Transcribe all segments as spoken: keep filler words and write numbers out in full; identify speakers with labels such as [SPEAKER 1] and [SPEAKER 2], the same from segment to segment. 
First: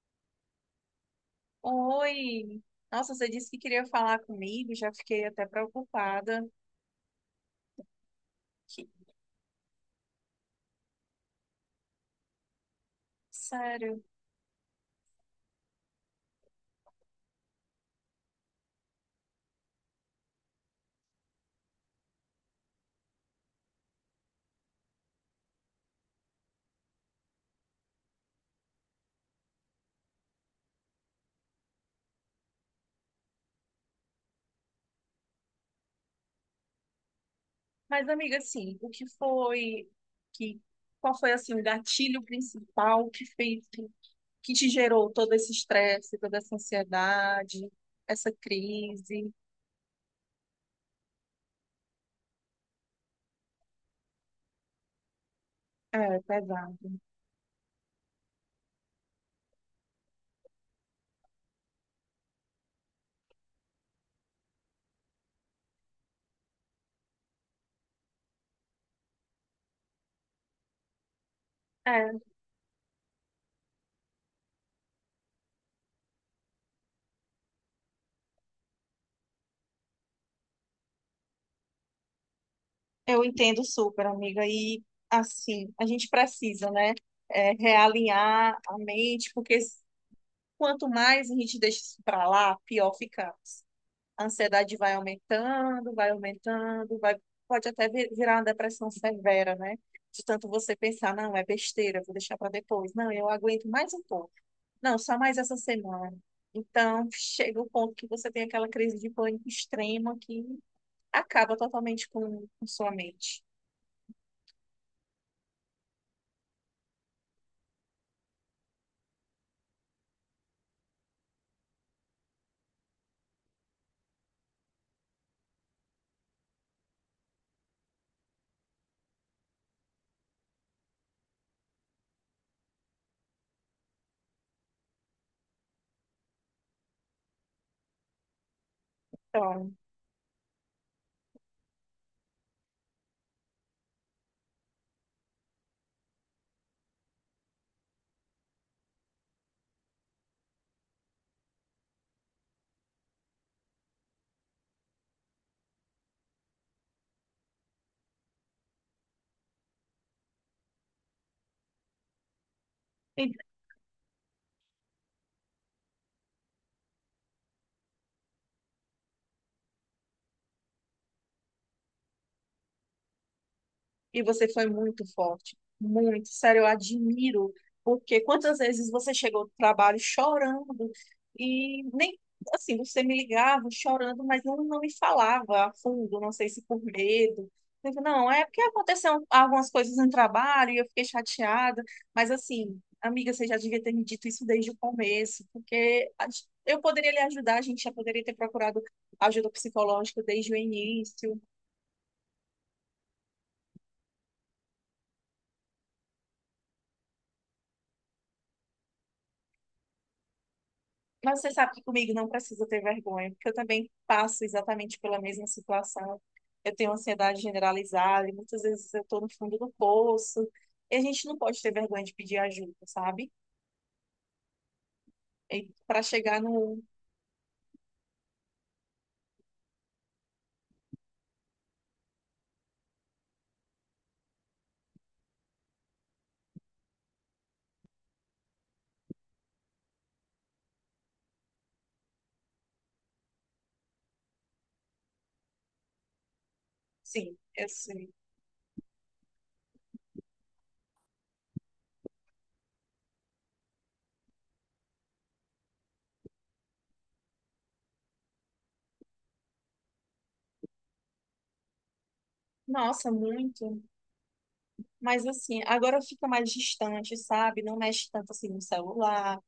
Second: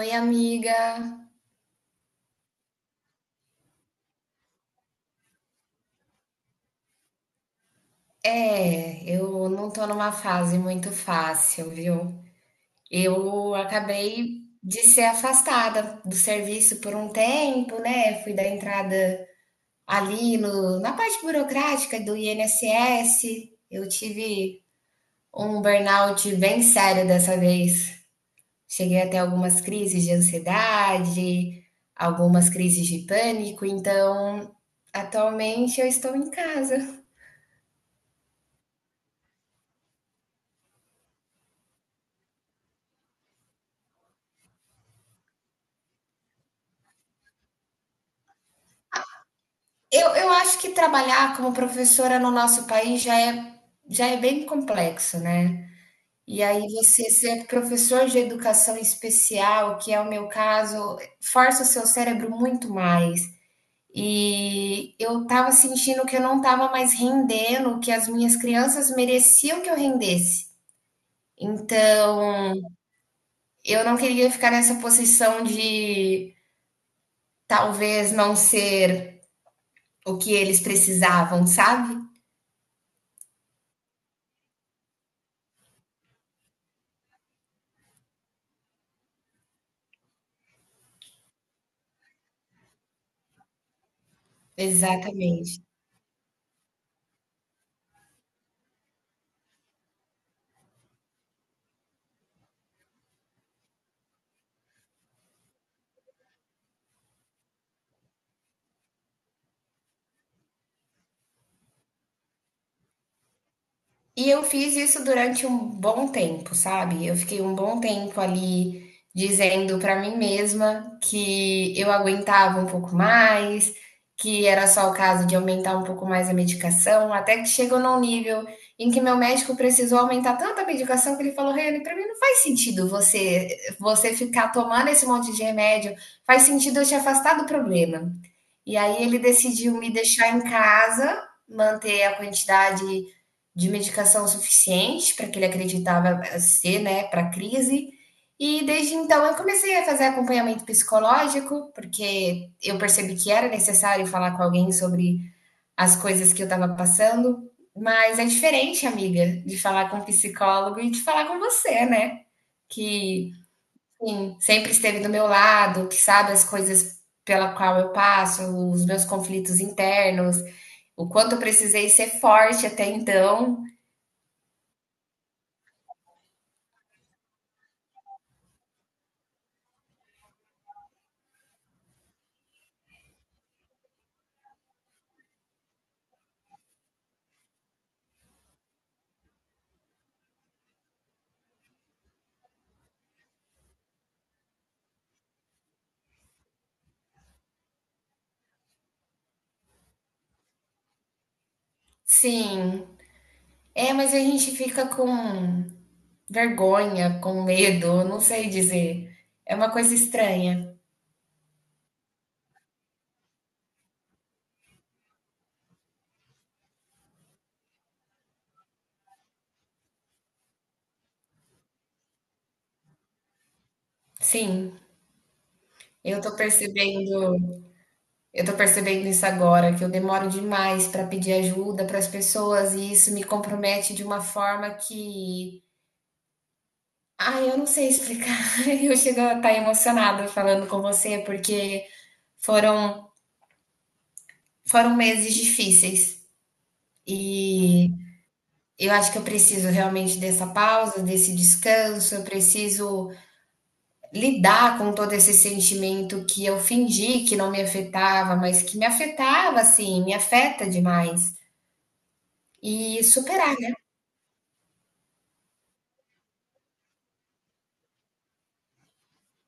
[SPEAKER 1] Oi, amiga.
[SPEAKER 2] Oi! Nossa, você disse que queria falar comigo, já fiquei até preocupada. Que-
[SPEAKER 1] É, eu não tô numa fase muito fácil, viu? Eu
[SPEAKER 2] Sério.
[SPEAKER 1] acabei de ser afastada do serviço por um tempo, né? Fui dar entrada ali no, na parte burocrática do I N S S. Eu tive um burnout bem sério dessa vez. Cheguei até algumas crises de ansiedade, algumas crises de pânico, então atualmente eu estou em casa.
[SPEAKER 2] Mas, amiga, assim, o que foi que qual foi assim o gatilho principal que fez que, que te gerou todo esse estresse, toda essa ansiedade, essa crise?
[SPEAKER 1] Eu, eu acho que trabalhar como professora no nosso país já é, já é bem complexo, né?
[SPEAKER 2] É,
[SPEAKER 1] E aí
[SPEAKER 2] pesado.
[SPEAKER 1] você ser professor de educação especial, que é o meu caso, força o seu cérebro muito mais. E eu tava sentindo que eu não tava mais rendendo, que as minhas crianças mereciam que eu rendesse.
[SPEAKER 2] É,
[SPEAKER 1] Então, eu não queria ficar nessa posição de talvez não ser o que eles precisavam, sabe?
[SPEAKER 2] eu entendo super, amiga. E assim, a gente precisa, né, é, realinhar a mente, porque s- quanto mais a gente deixa isso pra lá, pior ficamos. A ansiedade vai
[SPEAKER 1] Exatamente.
[SPEAKER 2] aumentando, vai aumentando, vai, pode até vir- virar uma depressão severa, né? De tanto você pensar, não, é besteira, vou deixar para depois. Não, eu aguento mais um pouco. Não, só mais essa semana. Então, chega o ponto que você tem aquela crise de pânico extrema que acaba totalmente com, com sua mente.
[SPEAKER 1] E eu fiz isso durante um bom tempo, sabe? Eu fiquei um bom tempo ali dizendo pra mim mesma que eu aguentava um pouco mais, que era só o caso de aumentar um pouco mais a medicação, até que chegou num nível em que meu médico precisou aumentar tanto a medicação que ele falou: Reni, pra mim não faz sentido você você ficar tomando esse monte de remédio, faz sentido eu te afastar do problema. E aí ele
[SPEAKER 2] Então,
[SPEAKER 1] decidiu me deixar em casa, manter a quantidade de medicação suficiente para que ele acreditava ser, né, para crise. E desde então eu comecei a fazer acompanhamento psicológico, porque eu percebi que era necessário falar com alguém sobre as coisas que eu estava passando. Mas é diferente, amiga, de falar com um psicólogo e de falar com você, né? Que Sim, sempre esteve do meu lado, que sabe as coisas pela qual eu passo, os meus conflitos internos, o quanto eu precisei ser forte até então.
[SPEAKER 2] e você foi muito forte, muito, sério, eu admiro, porque quantas vezes você chegou do trabalho chorando e nem assim, você me ligava chorando, mas não, não me falava a fundo, não sei se por medo. Eu digo, não, é porque aconteceu algumas coisas no trabalho e eu fiquei chateada, mas assim, amiga, você já devia ter me dito isso desde o começo, porque a- gen- eu poderia lhe ajudar, a gente já poderia ter procurado ajuda psicológica desde o início.
[SPEAKER 1] Sim. É, mas a gente fica com vergonha, com medo, eu não sei dizer. É uma coisa estranha.
[SPEAKER 2] Mas você sabe que comigo não precisa ter vergonha, porque eu também passo exatamente pela mesma situação. Eu tenho ansiedade generalizada e muitas vezes eu estou no fundo do poço. E a gente não pode ter vergonha de pedir ajuda, sabe?
[SPEAKER 1] Sim,
[SPEAKER 2] E para
[SPEAKER 1] eu tô
[SPEAKER 2] chegar no.
[SPEAKER 1] percebendo, eu tô percebendo isso agora, que eu demoro demais para pedir ajuda para as pessoas e isso me compromete de uma forma que ai, eu não sei explicar. Eu chego a estar emocionada falando com você, porque foram, foram meses difíceis.
[SPEAKER 2] Sim, eu
[SPEAKER 1] E
[SPEAKER 2] sei.
[SPEAKER 1] eu acho que eu preciso realmente dessa pausa, desse descanso. Eu preciso lidar com todo esse sentimento que eu fingi que não me afetava, mas que me afetava, assim, me afeta demais. E
[SPEAKER 2] Nossa,
[SPEAKER 1] superar, né?
[SPEAKER 2] muito. Mas assim, agora fica mais distante, sabe? Não mexe tanto assim no celular.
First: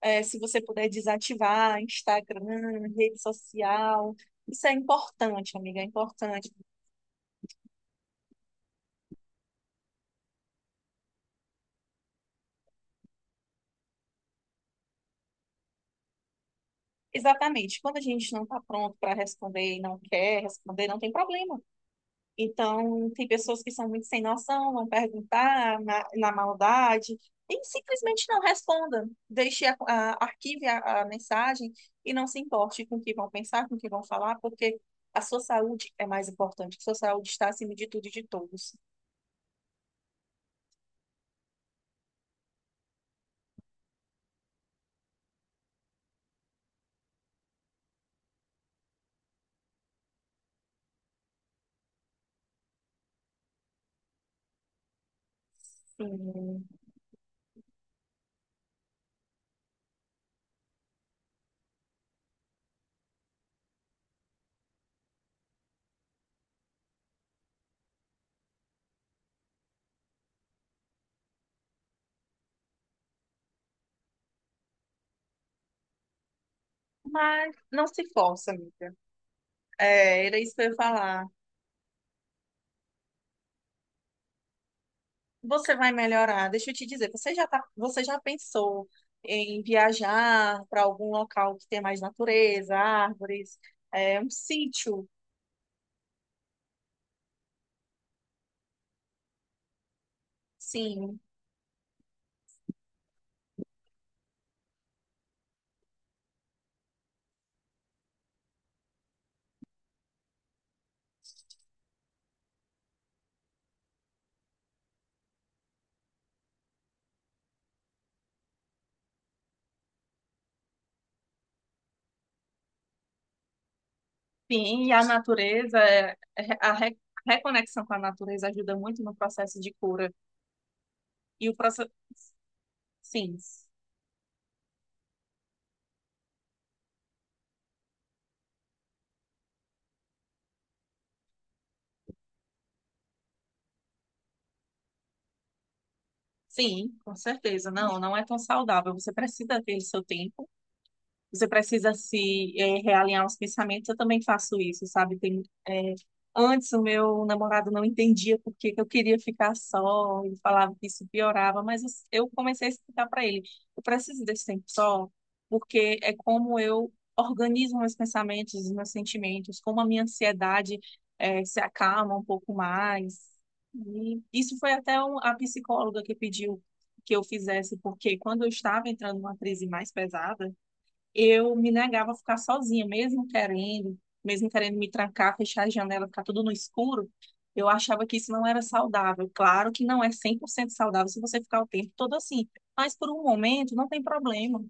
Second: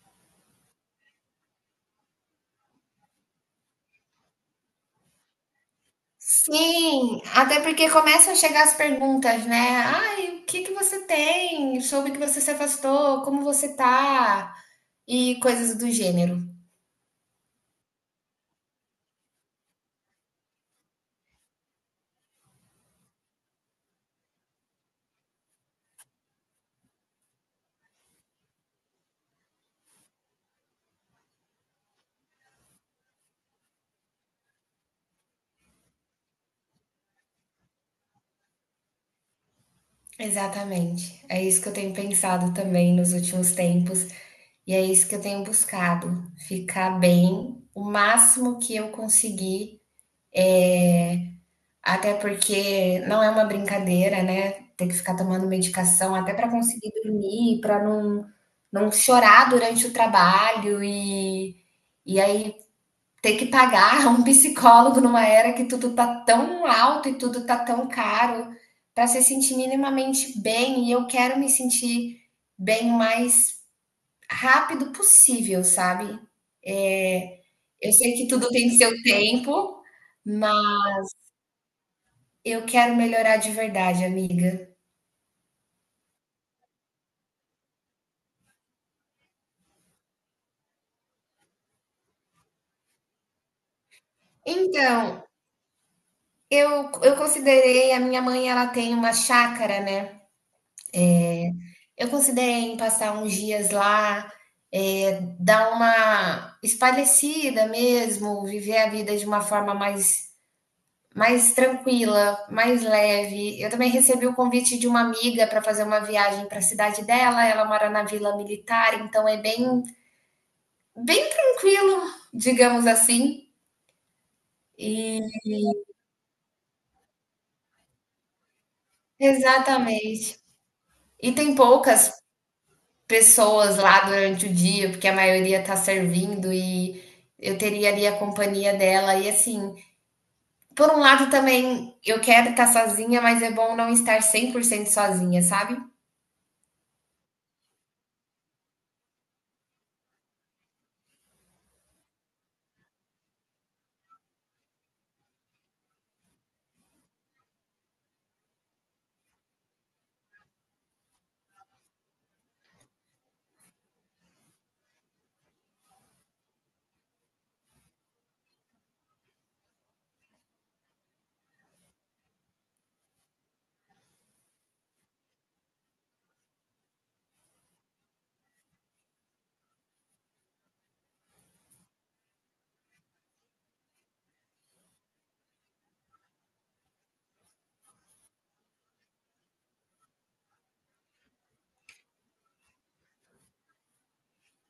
[SPEAKER 2] É, se você puder desativar Instagram, rede social. Isso é importante, amiga, é importante.
[SPEAKER 1] Sim, até porque começam a chegar as perguntas, né? Ai, o que que você tem? Soube que você se afastou, como você tá? E coisas do gênero.
[SPEAKER 2] Exatamente. Quando a gente não está pronto para responder e não quer responder, não tem problema. Então, tem pessoas que são muito sem noção, vão perguntar na, na maldade, e simplesmente não responda. Deixe, a, a- arquive a, a mensagem e não se importe com o que vão pensar, com o que vão falar, porque a sua saúde é mais importante. A sua saúde está acima de tudo e de todos.
[SPEAKER 1] Exatamente. É isso que eu tenho pensado também nos últimos tempos, e é isso que eu tenho buscado, ficar bem o máximo que eu conseguir. Até porque não é uma brincadeira, né? Ter que ficar tomando medicação até para
[SPEAKER 2] Sim.
[SPEAKER 1] conseguir dormir, para não, não chorar durante o trabalho e, e aí ter que pagar um psicólogo numa era que tudo tá tão alto e tudo tá tão caro para se sentir minimamente bem. E eu quero me sentir bem o mais rápido possível, sabe? É,
[SPEAKER 2] Mas não
[SPEAKER 1] eu
[SPEAKER 2] se
[SPEAKER 1] sei que tudo
[SPEAKER 2] força,
[SPEAKER 1] tem seu
[SPEAKER 2] amiga.
[SPEAKER 1] tempo,
[SPEAKER 2] É, era
[SPEAKER 1] mas
[SPEAKER 2] isso que eu ia falar.
[SPEAKER 1] eu quero melhorar de verdade, amiga.
[SPEAKER 2] Você vai melhorar. Deixa eu te dizer, você já tá, você já pensou em viajar para algum local que tenha mais natureza, árvores, é, um sítio?
[SPEAKER 1] Então, eu, eu considerei, a minha mãe, ela tem uma chácara, né?
[SPEAKER 2] Sim,
[SPEAKER 1] Eu considerei em passar uns dias lá, é, dar uma espairecida mesmo, viver a vida de uma forma mais, mais tranquila, mais leve. Eu também recebi o convite de uma amiga para fazer uma viagem para a cidade dela. Ela mora na Vila Militar, então é bem, bem tranquilo, digamos assim.
[SPEAKER 2] sim, e a
[SPEAKER 1] E
[SPEAKER 2] natureza, é, é, a re- a reconexão com a natureza ajuda muito no processo de cura.
[SPEAKER 1] Exatamente. E
[SPEAKER 2] E
[SPEAKER 1] tem
[SPEAKER 2] o processo,
[SPEAKER 1] poucas
[SPEAKER 2] sim,
[SPEAKER 1] pessoas lá durante o dia, porque a maioria tá servindo e eu teria ali a companhia dela. E assim, por um lado também eu quero estar sozinha, mas é bom não estar cem por cento sozinha, sabe?
[SPEAKER 2] sim, com certeza. Não, não é tão saudável. Você precisa ter o seu tempo. Você precisa se eh, realinhar os pensamentos. Eu também faço isso, sabe? Tem, eh, antes o meu namorado não entendia por que que eu queria ficar só. Ele falava que isso piorava, mas eu eu comecei a explicar para ele: eu preciso desse tempo só, porque é como eu organizo meus pensamentos, os meus sentimentos, como a minha ansiedade eh, se acalma um pouco mais. E isso foi até um- a psicóloga que pediu que eu fizesse, porque quando eu estava entrando numa crise mais pesada eu me negava a ficar sozinha, mesmo querendo, mesmo querendo me trancar, fechar a janela, ficar tudo no escuro, eu achava que isso não era saudável. Claro que não é cem por cento saudável se você ficar o tempo todo assim, mas por um momento não tem problema.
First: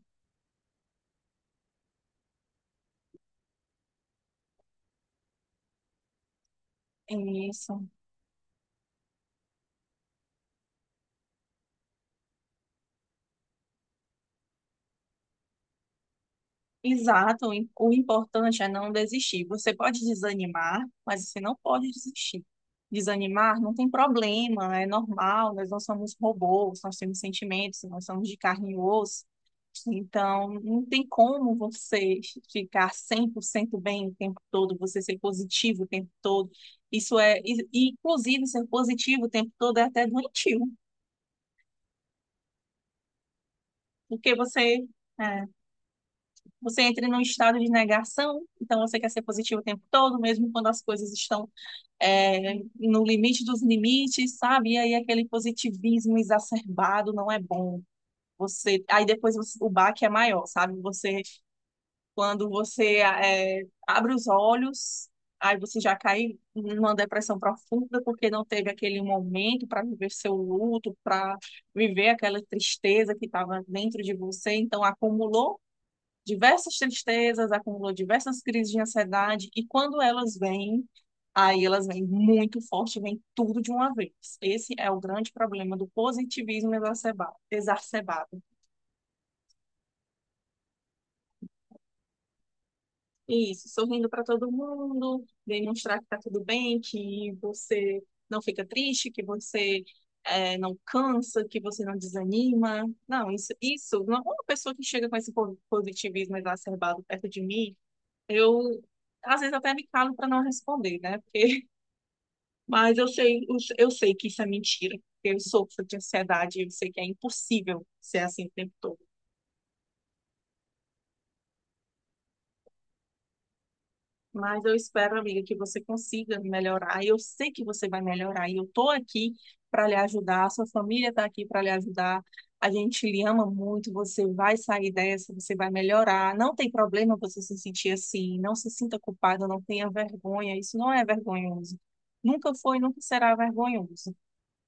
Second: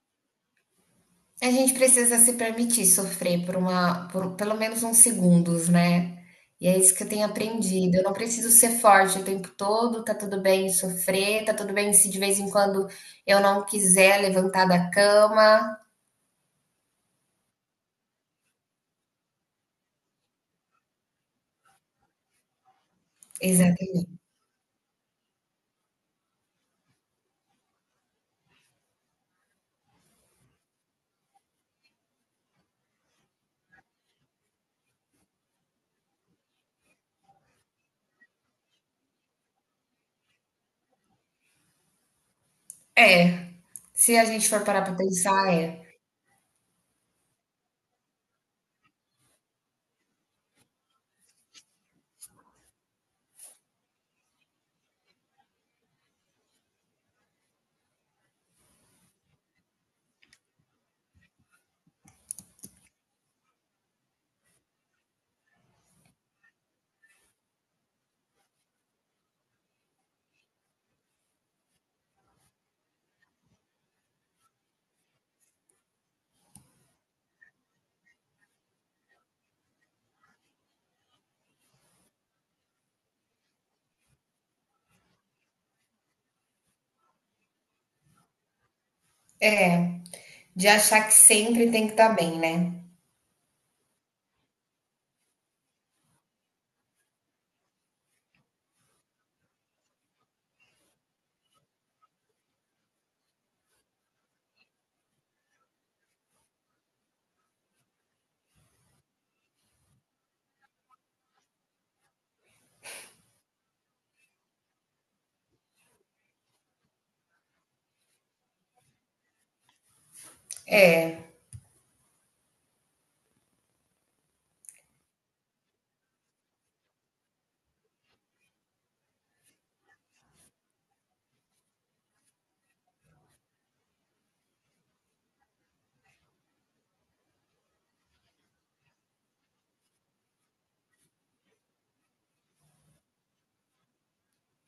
[SPEAKER 1] A gente precisa se permitir sofrer por uma, por pelo menos uns segundos, né? E é isso que eu
[SPEAKER 2] É
[SPEAKER 1] tenho
[SPEAKER 2] isso.
[SPEAKER 1] aprendido. Eu não preciso ser forte o tempo todo, tá tudo bem sofrer, tá tudo bem se de vez em quando eu não quiser levantar da cama.
[SPEAKER 2] Exato, o im- o importante é não desistir. Você pode desanimar, mas você não pode desistir. Desanimar não tem
[SPEAKER 1] Exatamente.
[SPEAKER 2] problema, é normal, nós não somos robôs, nós temos sentimentos, nós somos de carne e osso. Então, não tem como você ficar cem por cento bem o tempo todo, você ser positivo o tempo todo. Isso é, e, e, inclusive, ser positivo o tempo todo é até doentio,
[SPEAKER 1] É, se a
[SPEAKER 2] porque
[SPEAKER 1] gente for parar
[SPEAKER 2] você.
[SPEAKER 1] para pensar,
[SPEAKER 2] É,
[SPEAKER 1] é.
[SPEAKER 2] você entra num estado de negação, então você quer ser positivo o tempo todo, mesmo quando as coisas estão é, no limite dos limites, sabe? E aí aquele positivismo exacerbado não é bom. Você, aí depois você- o baque é maior, sabe? Você, quando você é, abre os olhos, aí você já cai numa depressão profunda porque não teve aquele momento para viver seu luto, para viver aquela tristeza que estava dentro de você, então acumulou diversas tristezas, acumulou diversas crises de ansiedade, e quando elas vêm, aí elas vêm muito forte, vêm tudo de uma vez. Esse é o grande problema do positivismo exacerba- exacerbado.
[SPEAKER 1] De achar que sempre tem que estar bem, né.
[SPEAKER 2] Isso, sorrindo para todo mundo, demonstrar que está tudo bem, que você não fica triste, que você eh, não cansa, que você não desanima. Não, isso, isso, uma pessoa que chega com esse po- positivismo exacerbado perto de mim, eu às vezes até me calo para não responder, né? Porque, mas eu sei, eu eu sei que isso é mentira. Porque eu sofro de ansiedade, eu sei que é impossível ser assim o tempo todo.
[SPEAKER 1] É,
[SPEAKER 2] Mas eu espero, amiga, que você consiga melhorar. E eu sei que você vai melhorar. E eu tô aqui para lhe ajudar. A sua família tá aqui para lhe ajudar. A gente lhe ama muito. Você vai sair dessa, você vai melhorar. Não tem problema você se sentir assim. Não se sinta culpada, não tenha vergonha. Isso não é vergonhoso. Nunca foi, nunca será vergonhoso.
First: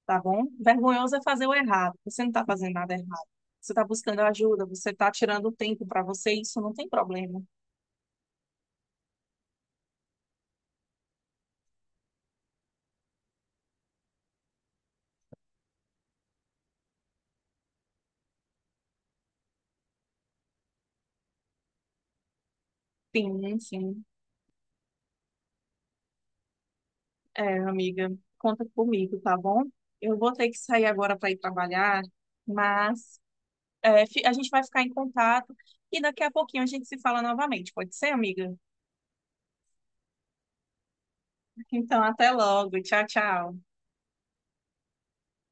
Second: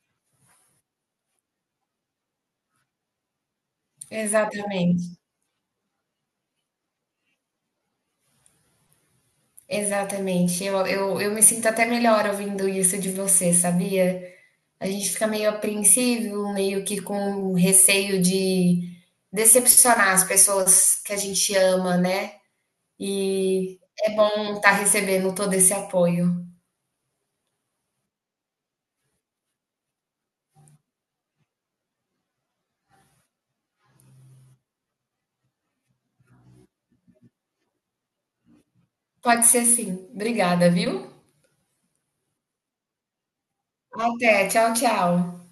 [SPEAKER 2] Tá bom? Vergonhoso é fazer o errado. Você não está fazendo nada errado. Você está buscando ajuda, você está
[SPEAKER 1] exatamente,
[SPEAKER 2] tirando tempo para você, isso não tem problema.
[SPEAKER 1] exatamente. Eu eu eu me sinto até melhor ouvindo isso de você, sabia. A gente fica meio apreensivo, meio que com receio de decepcionar as pessoas que a gente ama, né.
[SPEAKER 2] Sim,
[SPEAKER 1] E
[SPEAKER 2] enfim.
[SPEAKER 1] é bom estar recebendo todo esse apoio.
[SPEAKER 2] É, amiga, conta comigo, tá bom? Eu vou ter que sair agora para ir trabalhar, mas é, fi- a gente vai ficar em contato e daqui a pouquinho a gente se fala novamente, pode ser, amiga?
[SPEAKER 1] Pode ser sim. Obrigada, viu.
[SPEAKER 2] Então, até logo. Tchau, tchau.
[SPEAKER 1] Até, tchau, tchau.